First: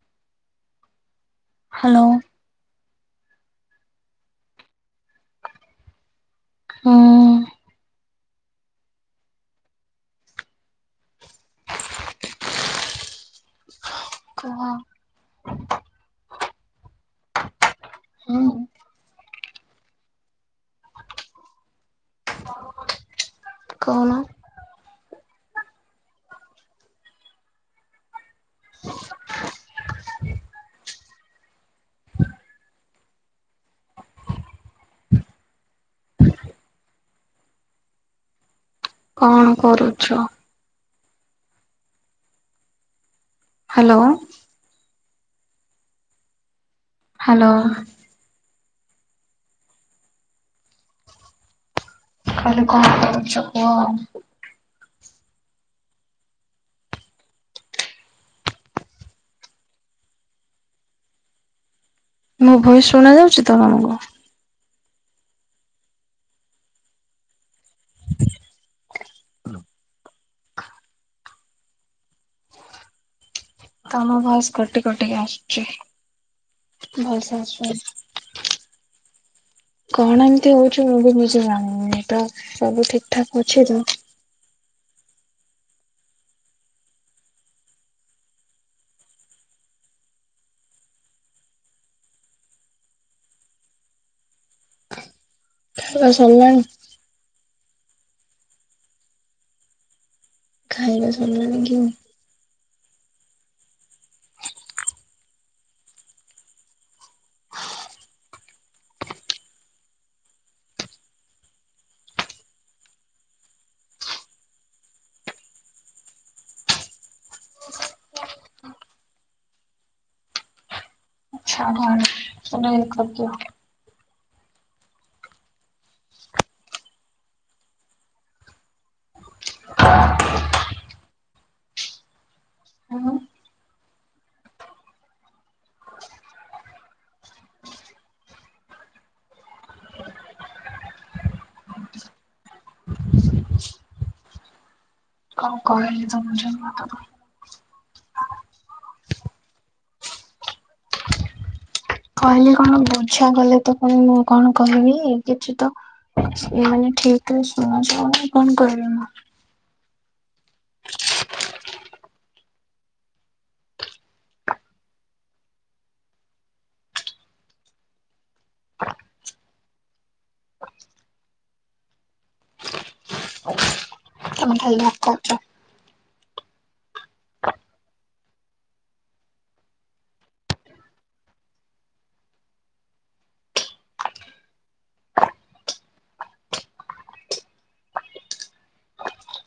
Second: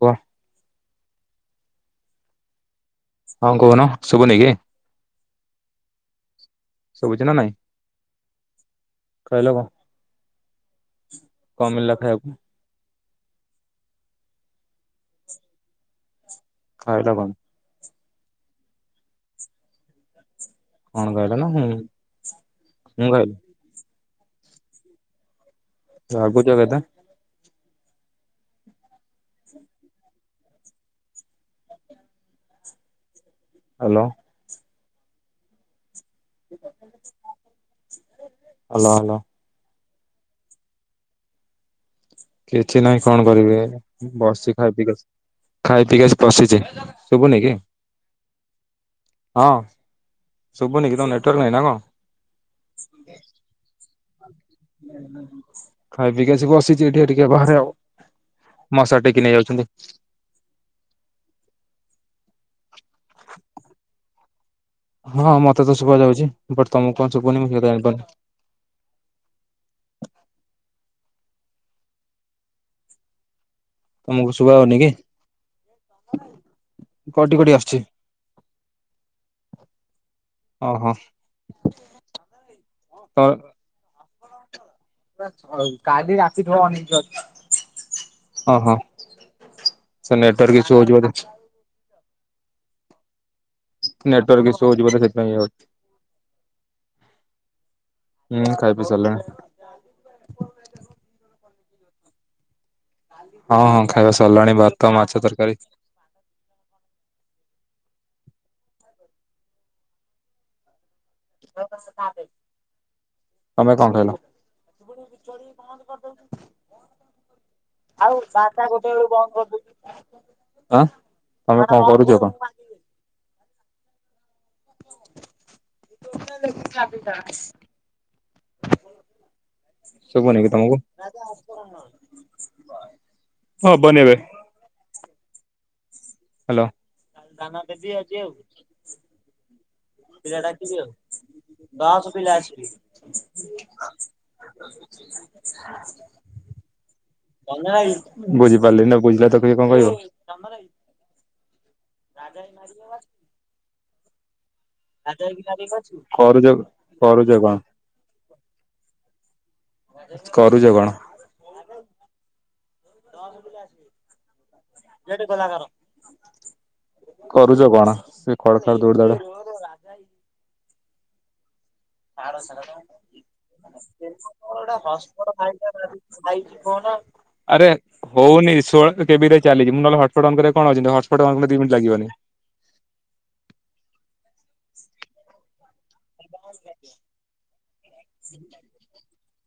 କୁହ ହ୍ୟାଲୋ। ହଁ କୁହୁନ ଶୁବୁନିିକି। ଶୁବୁଛି ନା ହୁଁ ନାଇଁ। କାଇିଲ କଣ ମିଳିଲା ଖାଇବାକୁ। କୁହ। ଖାଇଲ କଣ? ହୁଁ କଣ କହିଲ ନା ହୁଁ କଣ୍ କାଇଲ? କହୁଣ। ରାଗୁଚ କେତେ? ହ୍ୟାଲୋ। Hello hello. କଣ କରୁଛ? କିଛି ନାହିଁ କଣ କରିବି ହ୍ୟାଲୋ ବସି ଖାଇ ପିି ଖାଇ ପିଇ ଆସି ବଶିଛି। ଶୁଭୁନି ହ୍ୟାଲୋ କି ହଁ ଶୁଭୁନିକ ତୁମ ନେଟୱାର୍କ ନାହିଁ ନା କଣ? କାଲି କଣ କରୁଛ କୁହ? ହୁଁ ହୁଁ। ଖାଇ ପିକି ଆସି ବସିଛି ଏଠିକି ଟିକେ ବାହାରେ ଆଉ ମଶା ଟେକି ନେଇ ଯାଉଛନ୍ତି। ମୋ ଭଏସ ଶୁଣା ଯାଉଛି ତ ତମକୁ? ହଁ ମତେ ତ ଶୁବା ଯାଉଛି ବଟ ତମକୁ କଣ ଶୁଖୁନି ମୁଁ ହେଟା ଜାଣିପାରୁନି। ହଲୋ ତମ ତମକୁ ଭୟସ ଶୁଭା ଯାଉନି କଟି କି? କଟିକି ଆସୁଛି କଟି ଭୟସ କଟି ଆସୁଛି ଆସୁନି। କଣ ଏମିତି ହଉଚି ଓହୋ ମୁଁ ବି ନିଜେ ତ ସବୁ ଠିକ୍ ଠାକ୍ ଅଛି ତ। କାଲି ରାତିଠୁ [unintelligible] ଓହୋ। ସେ ନେଟୱର୍କ କିଛି ହୋଉଚି ବୋଧେ। ନେଟୱର୍କ ଇସୁହଉଚି ବୋଧେ ସେଥିପାଇଁ ଇଏ ହୋଉଚି। [unintelligible] ହୁଁ ଖାଇ ପି ସାରିଲିଣି। ଖାଇବା ସରିଲାଣିି କି? ହଁ ଖାଇବା ସଲାଣି ଭାତ ମାଛ ତରକାରୀ। ତମେ କଣ ଖାଇଲ? ଚୋରି ବନ୍ଦ [unintelligible] ଆଚ୍ଛା ତମେ କଣ କରୁଚ କଣ? [unintelligible] [unintelligible] ସୁବୁନିକି ତମକୁ? ହବନି ଏବେ? ହଲୋ ଦାନା ଦେବି ଆଜି ଆଉ। ପିଲା ଡାକିବି ଆଉ। [unintelligible] ହଉ କହିଲି ତମେ କୋଉ ବୁଝିପାରିଲ ନାଁ ବୁଝିଲା ତ କିଏ କଣ କହିବ। କହିଲି କଣ ବୁଝା କଲେ ତ କଣ ମୁଁ କଣ କହିବି କିଛି ତ କରୁଛ ସେ ମାନେ କରୁଛ ଠିକ୍ ରେ କଣ ସୁଣିଚନ୍ତି କଣ କରିବି ମୁଁ। କରୁଚ କଣ? [unintelligible] କରୁଚ କଣ ସେ ଖଡ ଖର ଦୋଡ ଦଡ। ତୋର ରାଜାଭାଇ। ତାର [unintelligible] ମୋର ତମେ ଗୋଟେ ଖାଲି ହସପଟ୍ ଧକାଉଛ। ଫାଇଲ୍ ଖାଇଛି କଣ? ଆରେ ହଉନି ଷୋଳ କେବେରେ ଚାଲିଛି ମୁଁ ନହେଲେ ହଟପଟ୍ ଅନଙ୍କରେ କଣ ଅଛନ୍ତି ହଟପଟ୍ ଅନଲେ ଦି ମିନିଟ୍ ଲାଗିବନି।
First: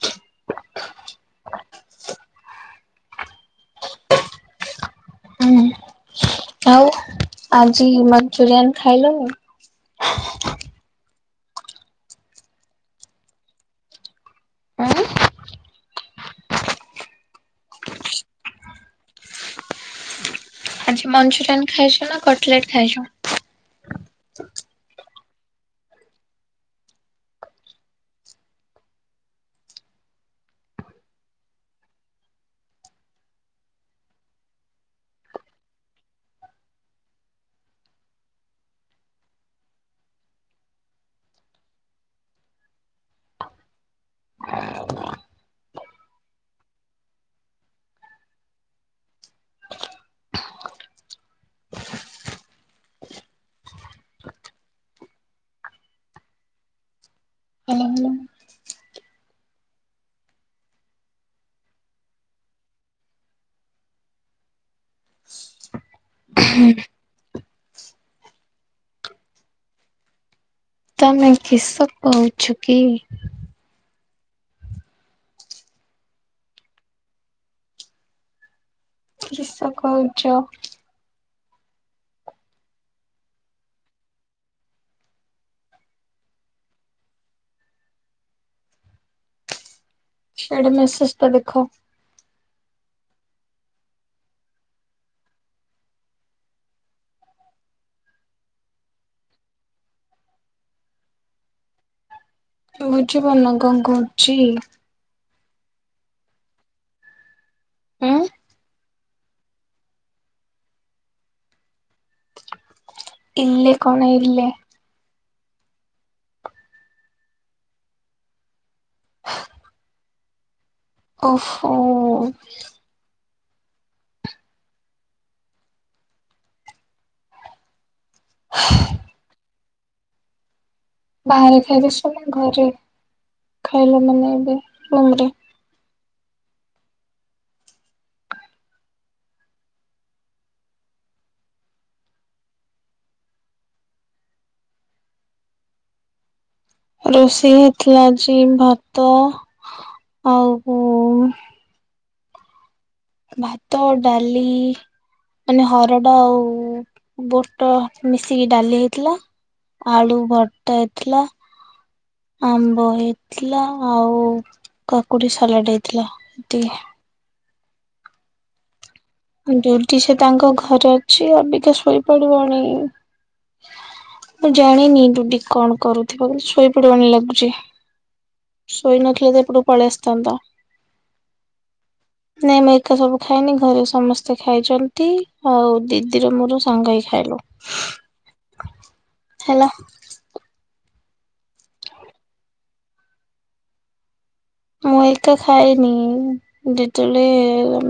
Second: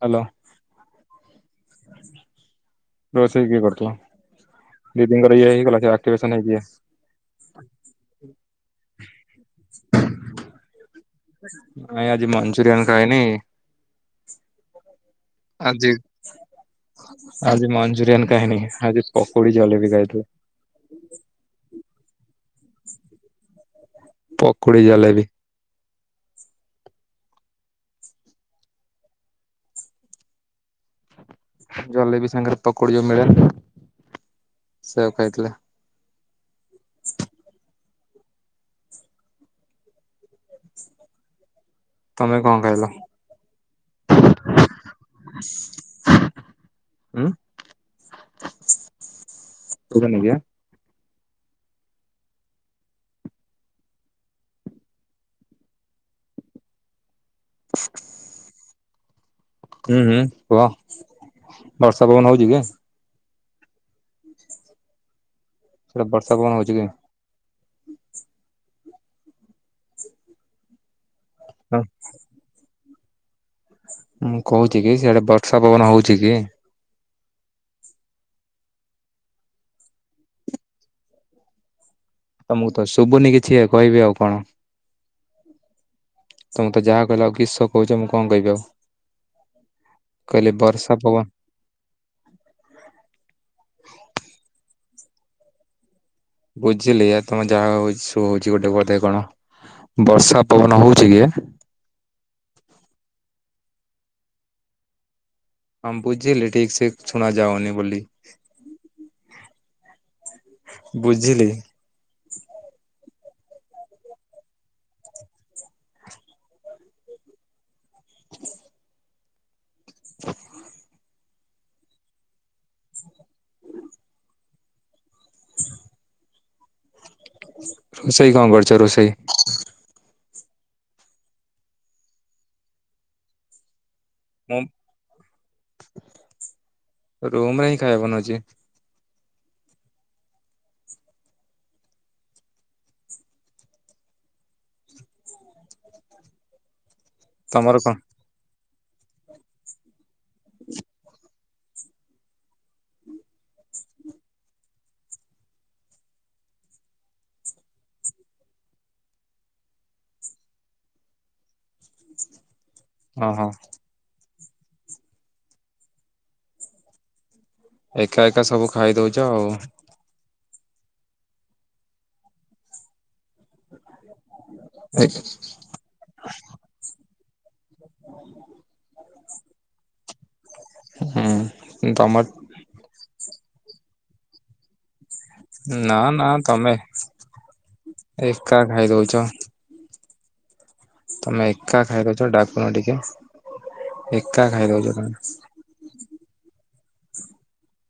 ହାଲୋ। ରୋଷେଇ କିଏ କରିଥିଲା ଦିଦିନଙ୍କର ଇଏ ହୁଁ ହେଇ କଲା କି ଆଉ ଆଜି ମଞ୍ଚୁରିଆନ୍ ଖାଇଲ ନାଇଁ? ନାଇଁ ଆଜି ମଂଞ୍ଚୁରିୟନ୍ ଖାଇନି। ଉଁ ଆଜି ଆଜି ମଞ୍ଚୁରିଆନ୍ ଖାଇନି ଆଜି ପକୋଡି ଜଲେବି ଖାଇଥିଲେ। ଆଜି ମଂଞ୍ଚୁରିୟନ୍ ଖାଇଚ ନାଁ କଟଲେଟ୍ ଖାଇଚ? ପକୁଡି ଜାଲେବି। ଜଲେବି ସାଙ୍ଗରେ ପକୋଡି ଯୋଉ ମିଳେ ସେୟାକୁ ଖାଇଥିଲି। ତମେ କଣ ଖାଇଲ? ଉଁ [unintelligible] ହାଲୋ ହାଲୋ। ହୁଁ ହୁଁ କୁହ ବର୍ଷା ପବନ ହଉଚି କି? ସେଆଡେ ବର୍ଷ ପବନ ହେଉଚି କି? ତମେ କିସ କହୁଛ କି? ମୁଁ କହୁଚି କି ସେଆଡେ ବର୍ଷା ପବନ ହଉଚି କି? କିସ କଉଚ? ତମକୁ ତ ଶୁବୁନି କିଛି କଇବି ଆଉ କଣ? ତମୁକୁ ତ ଯାହା କଇଲା ଳୁକୁ କିିସ କଉଚ ମୁଁ କଣ କଇବି ଆଉ। କଇଲି ସିଆଡେ ବର୍ଷା ମେସେଜ ଟା ପବନ ଦେଖ ବୁଝିଲି ତମ ଯାହା ହୋଉଚି ସୋ ହୋଉଚି ଗୋଟେ ବୋଧେ କଣ? ବର୍ଷା ପବନ ହୋଉଚି କିଏ? ତୁମେ ବୁଝିପାରୁନ କଣ କୋହୁଛି? ହଁ ବୁଝିଲି ଠିକ ସେ ଶୁଣା ଯାଉନି ବୋଲି। ଆଉ। ବୁଝିଲି। ଇଲେ କଣ ଇଲେ? ଓହୋ। ଚି ରୋଷେଇ କଣ କରିଚ ରୋଷେଇ? ବାହାରେ ଖାଇଦେଇ ସ ନାଁ ଘରେ? ଖାଇଲଣି ନାଇଁ ଏବେ ମୁଁ ଲୁମଟେ? ରୁମ ରେ ହିଁ ଖାଇବନ ଅଛି। ରୋଷେଇ ତମର କଣ ହେଇଥିଲା ଆଜି ଭାତ ଆଉ ପୁ ଭାତ, ଡାଲି। ମାନେ ହରଡ଼ ଆଉ ବୁଟ ମିଶିକି ଡାଲି ହେଇଥିଲା। ଆଳୁ ଭର୍ତ୍ତା ହେଇଥିଲା। ଆମ୍ବ ଓହୋ ହେଇଥିଲା ଆଉ କାକୁଡି ସାଲାଟ ହେଇଥିଲା ଏତିକି। ଏକା ଏକା ସବୁ ଖାଇ ଦୋଉଚ ଆଉ। କି ସେ ତାଙ୍କ ଘରେ ଅଛି। ଅବିକା ଶୋଇ ପଡିବନି। ମୁଁ ଜାଣିନି ହୁଁ ଡୁଡି କଣ କରୁଥିବ ବୋଲି। ଶୋଇ ପଡିବନି ଲାଗୁଚି। ଶୋଇ ନଥିଲେ ତ ଏପଟ କୁ ପଳିଆସଥାନ୍ତ। ହେଁ ତମଟ ନାଇ ନାଇ ଏକା ସବୁ ଖାଇନି ଘରେ ସମସ୍ତେ ଖାଇଚନ୍ତି। ହୋଉ ନା ନା ଦିଦିର ମୋର ତମେ ସାଙ୍ଗ ହେଇ ଖାଇଲୁ ଏକା ଖାଇଦଉଛ ହେଲା। ତମେ ଏକା ଖାଇ ଦୋଉଚ ଡାକୁନ ଟିକେ। ଏକା ଖାଇ ଦୋଉଚ ମୁଁ ତମେ। ଏକା ଖାଇନି। ଡେଟୋଳେ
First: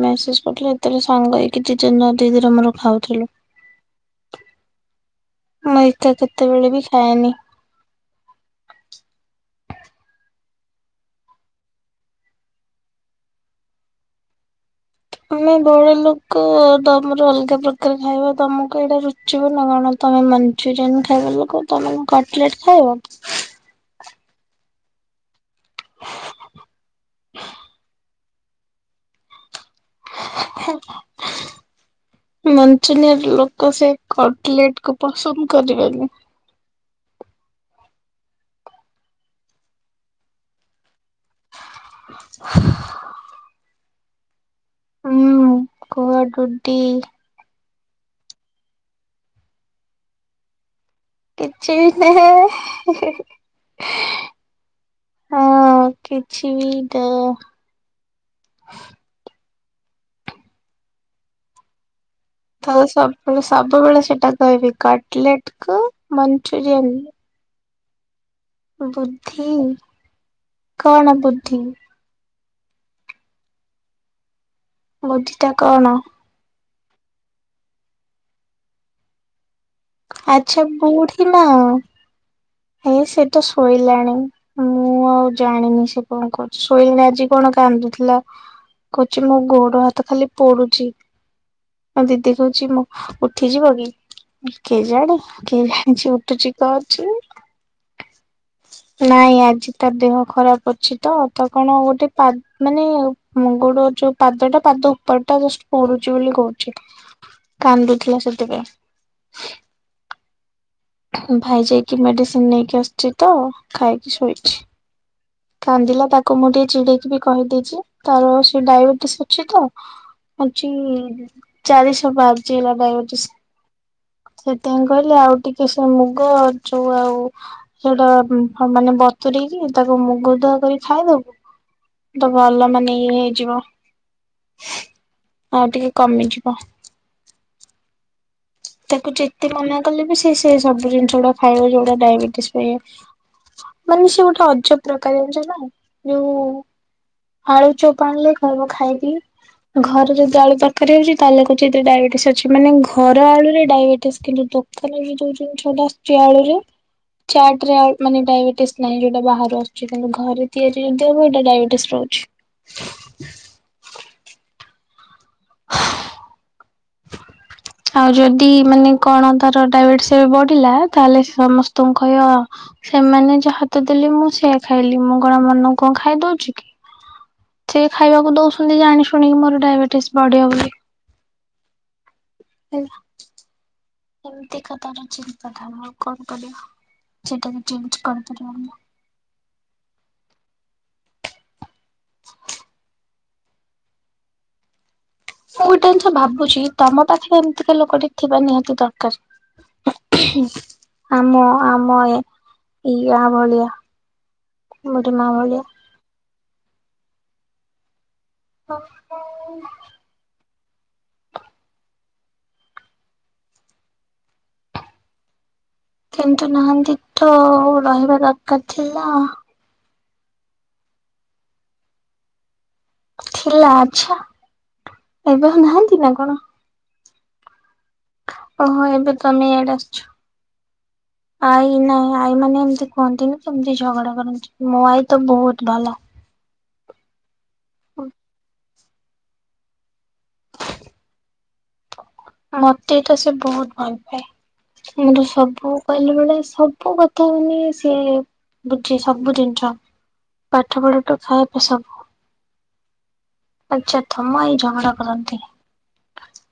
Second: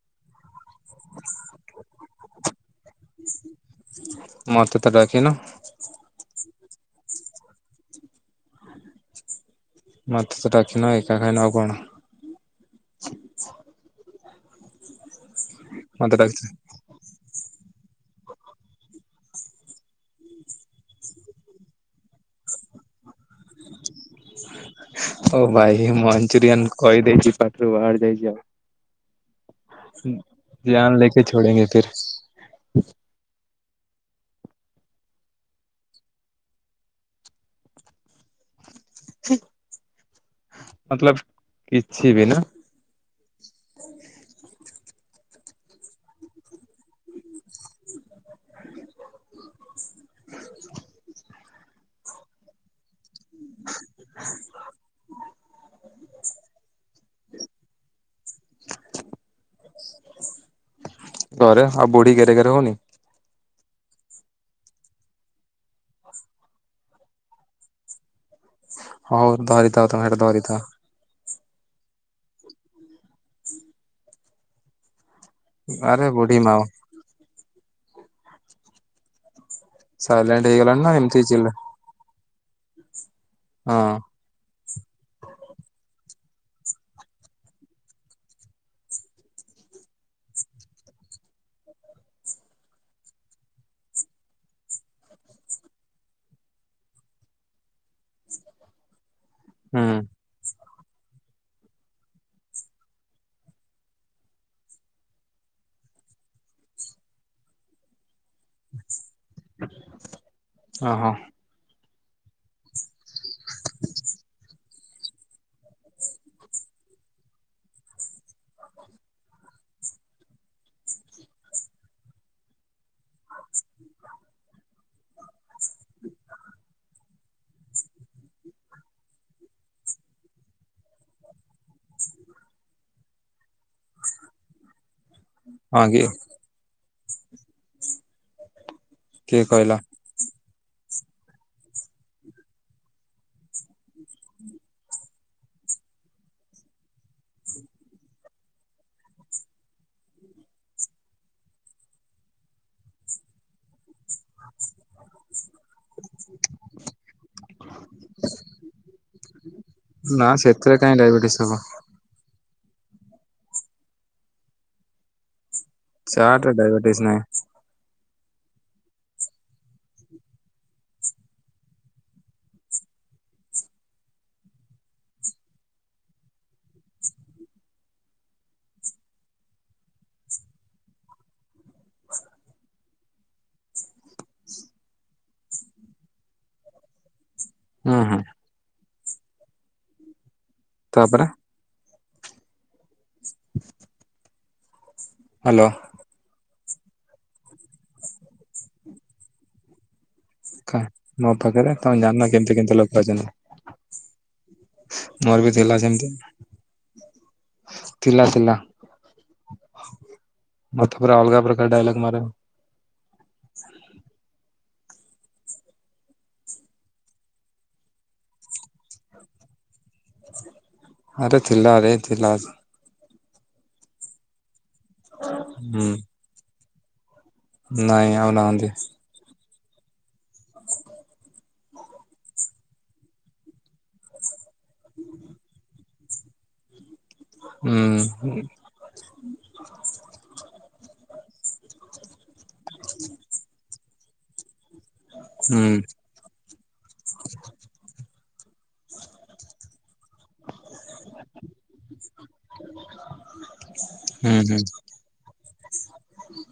ମେସେଜ କରଥିଲ ସେତୋଳେ ସାଙ୍ଗ ହେଇକି ଦି ଦିନ ଦିଦିର ମୋର ଖାଉଥିଲୁ। ମତେ ତ ଡଜିନ। ମୁଁ ଏକା କେତୋବେଳେ ବି ଖାଏନି। ମତେ ତ ଡାକିନ ଏକା ଖାଇ ନ ଆଉ କଣ? ଆମେ ବଡ ମତେ ଡାକିଚ ଲୋକ ତମର ଅଲଗା ପ୍ରକ କାର ଖାଇବ ତମକୁ ଏଇଟା ରୁଚିବ ନା କଣ। ତମେ ମଞ୍ଚୁରିୟାନ ଖାଇବା ଲୋକ ତମେ ମୋ କାଟ ପ୍ଲେଟ୍ ଖାଇବ? ଓ ଵାଇ ମଞ୍ଚୁରିଆନ କହିଦେଇଚି ପାଟିରୁ ବାହାରି ଯାଇଚି ଆଉ। ଜାନ ଲେକେ ଛୋଡ଼େଙ୍ଗେ ତେରେ। ମଞ୍ଚୁନିୟର ଲୋକ ସେ କଟଲେଟ କୁ ପସନ୍ଦ କରିବେନି। ହୁଁ ମତଲବ କିଛି ବି ନା? ହୁଁ କୁଆଡୁଟି। କିଛି ବି ନେହେ ହେ। ହେ ହଁ କିଛି ବି ତ [inaudible] ଘରେ। ଆଉ ବୁଢ଼ୀ ଗେରେଗେରେ ତ ସବୁବେଳେ ସବୁବେଳେ ସେଇଟା କହିବି କଟଲେଟ କୁ ମଞ୍ଚୁରିୟାନ। ହଉ ବୁଦ୍ଧି ଧରିଥାଉ ତମେ ସେଟା ଧରିଥାଅ। କଣ ବୁଦ୍ଧି? କୋଉଠି? ଆରେ ବୁଢୀ ମା ଓଁ। ସାଇଲେଣ୍ଟ ଆଚ୍ଛା ହେଇଗଲାଣି ନା ଏମିତି ବୁଢୀ ମା ଚିଲ ଆଚ୍ଛା ସେ ତ ହଁ ଶୋଇଲାଣି। ଆଉ ମୁଁ ଆଉ ଜାଣିନି ସେ କଣ କରୁଛି। ଶୋଇନି ଆଜି କଣ କାନ୍ଦୁଥିଲା। କହୁଛି ମୋ ଗୋଡ଼ ହାତ ଖାଲି ପୋଡ଼ୁଛି। ଆଁ ଦିଦି କହୁଛି ମୋ ଉଠିଯିବ କି? କେ ଜାଣି କିଏ ଜାଣିଛି ଉଠୁଛି କି କଣକରୁଛି। ନାଇଁ ଆଜି ତା ହୁଁ ଦେହ ଖରାପ ଅଛି ତ ତା କଣ ଗୋଟେ ପା ମାନେ ଗୋଡ଼ ଯୋଉ ପାଦଟା ପାଦ ଉପରଟା ପଡ଼ୁଛି ବୋଲି କହୁଛି। କାନ୍ଦୁଥିଲା ସେଥିପାଇଁ। ଓହୋ। ଭାଇ ଯାଇକି ମେଡିସିନ ନେଇକି ଆସୁଛି ତ। ଖାଇକି ଶୋଇଛି। କାନ୍ଦିଲା ତାକୁ ମୁଁ ଟିକେ ଚିଡ଼େଇକି ବି କହିଦେଇଛି। ତାର ସେ ଡାଇବେଟିସ ଅଛି ତ। ହଛି ଚାରିଶହ ବାହାରଛି ହେଲା ଡାଇବେଟିସ। ସେଥିପାଇଁ କହିଲେ ଆଉ ଟିକେ ସେ ମୁଗ ଯୋଉ ଆଉ ସେଇଗୁଡ଼ା ମାନେ ବତୁରେକି ତାକୁ ମୁ ଗୁଦ କରି ଖାଇଦବୁ ତ ଭଲ ମାନେ ଇଏ ହେଇଯିବ। [inaudible] ଆଉ ଟିକେ କି କମିଯିବ। ତାକୁ କିଏ ଯେତେ କହିଲା? ମନା କଲେ ବି ସେ ସେ ସବୁ ଜିନିଷ ଗୁଡ଼ା ଖାଇବ ଯଉଗୁଡ଼ା ଡାଇବେଟିସ ପାଇଁ ଇଏ। ମାନେ ସିଏ ଗୋଟେ ଅଜବ ପ୍ରକାର। ଜାଣିଛନା ଯୋଉ ଆଳୁ ଚପ୍ ଆଣିଲେ କହିବ ଖାଇବି। ଘରେ ଯଦି ଆଳୁ ତରକାରୀ ହଉଛି ତାହେଲେ କହୁଛି ଏଥିରେ ଡାଇବେଟିସ୍ ଅଛି। ମାନେ ଘର ଆଳୁରେ ଡାଇବେଟିସ୍ କିନ୍ତୁ ଦୋ ଦୋକାନରେ ଯୋଉ ଜିନିଷଟା ଆସୁଛି ଆଳୁରେ। ଚାଟ ରେ ମାନେ ଡାଇବେଟିସ୍ ନାହିଁ। ଯୋଉଟା ବାହାରୁ ଆସୁଛି। କିନ୍ତୁ ନା ଘରେ ସେଥିରେ ତିଆରି କାହିଁ ଯଦି ହେବ ଡାଇବେଟିସ୍ ଏଇଟା ହବ ଡାଇବେଟିସ୍ ପ୍ରିବ୍ଲେମ। ଚାଟରେ ଡାଇବେର୍ଟିସ୍ ନାହିଁ। ଆଉ ଯଦି ମାନେ କଣ ତାର ଡାଇବେଟିସ ବଢିଲା। ତାହେଲେ ସମସ୍ତଙ୍କୁ କହିବ। ସେମାନେ ଯାହାତ ଦେଲେ ମୁଁ ସେଆ ଖାଇଲି। ମୁଁ କଣ ମନକୁ କଣ ଖାଇଦଉଛି କି? ସେ ଖାଇବାକୁ ଦଉଛନ୍ତି ଜାଣି ଶୁଣିକି ମୋର ଡାଇବେଟିସ୍ ବଢିବ ବୋଲି। ହେଲା [inaudible] ଏମିତିକା ତାର ଚିନ୍ତାଧାରା ଆଉ କଣ କରିବା? ସେଇଟା ବି ଚେଞ ହୁଁ ହୁଁ କରିପାରିବନି। ତାପରେ। [inaudible] ମୁଁ ହ୍ୟାଲୋ ଗୋଟେ ଜିନିଷ ଭାବୁଛି। ତମ ପାଖରେ ଏମିତିକା ଲୋକଟେ ଥିବା ନିହାତି ଦରକାର। ମୋ ଆମ ପାଖରେ ତମେ ଆମ ଏ ଜାଣିନ କେମିତି କେମିତି ଲୋକ ୟା ଅଛନ୍ତି ଭଳିଆ। ବୁଢୀ ମା ମୋର ବି ଭଳିଆ। ଥିଲା ସେମିତି। ଥିଲା ଥିଲା। ହଉ। ମତେ ପୁରା ଅଲଗାପ୍ରକାର ଡାଇଲଗ ମାର। କିନ୍ତୁ ନାହାନ୍ତି ତ ରହିବା ଦରକାର ଥିଲା। ଆରେ ଥିଲାରେ ଥିଲା। ଥିଲା ଆଛ ଏବେ ଆଉ ହୁଁ ନାହାନ୍ତି ନା କଣ? ନାଇଁ ଆଉ ନାହାନ୍ତି। ଓହୋ ଏବେ ତମେ ଇଆଡେ ଆସିଛ? ହ ଆଇ ନାଇଁ ଆଈ ମାନେ ଏମିତି କୁହନ୍ତିନି କେମିତି ଝଗଡା କରନ୍ତି ମୋ ଆଈ ତ ବୋହୁତ ଭଲ। ହୁଁ ହ। ହ ମତେ ତ ସେ ବୋହୁତ ଭଲ ପାଏ ମୁଁ ତୁ ସବୁ କହିଲ ବେଳେଆ ସବୁ କଥା ତନି ସିଏ ବୁଝେ ସବୁ ଜିନିଷ। ପାଠ ପଢ ଟା ଥାଏବି ସବୁ। ଆଛା ହୁଁ ଥମା ଏଇ ଝଗଡା କରନ୍ତି। ହୁଁ।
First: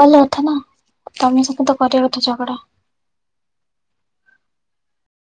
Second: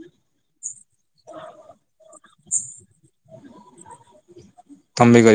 ଭଲ କଥା ନା ତମେ ସହି ତ କରିବା କଥା ଝଗଡା। ଥମ୍ଭେଇ ଗାଈ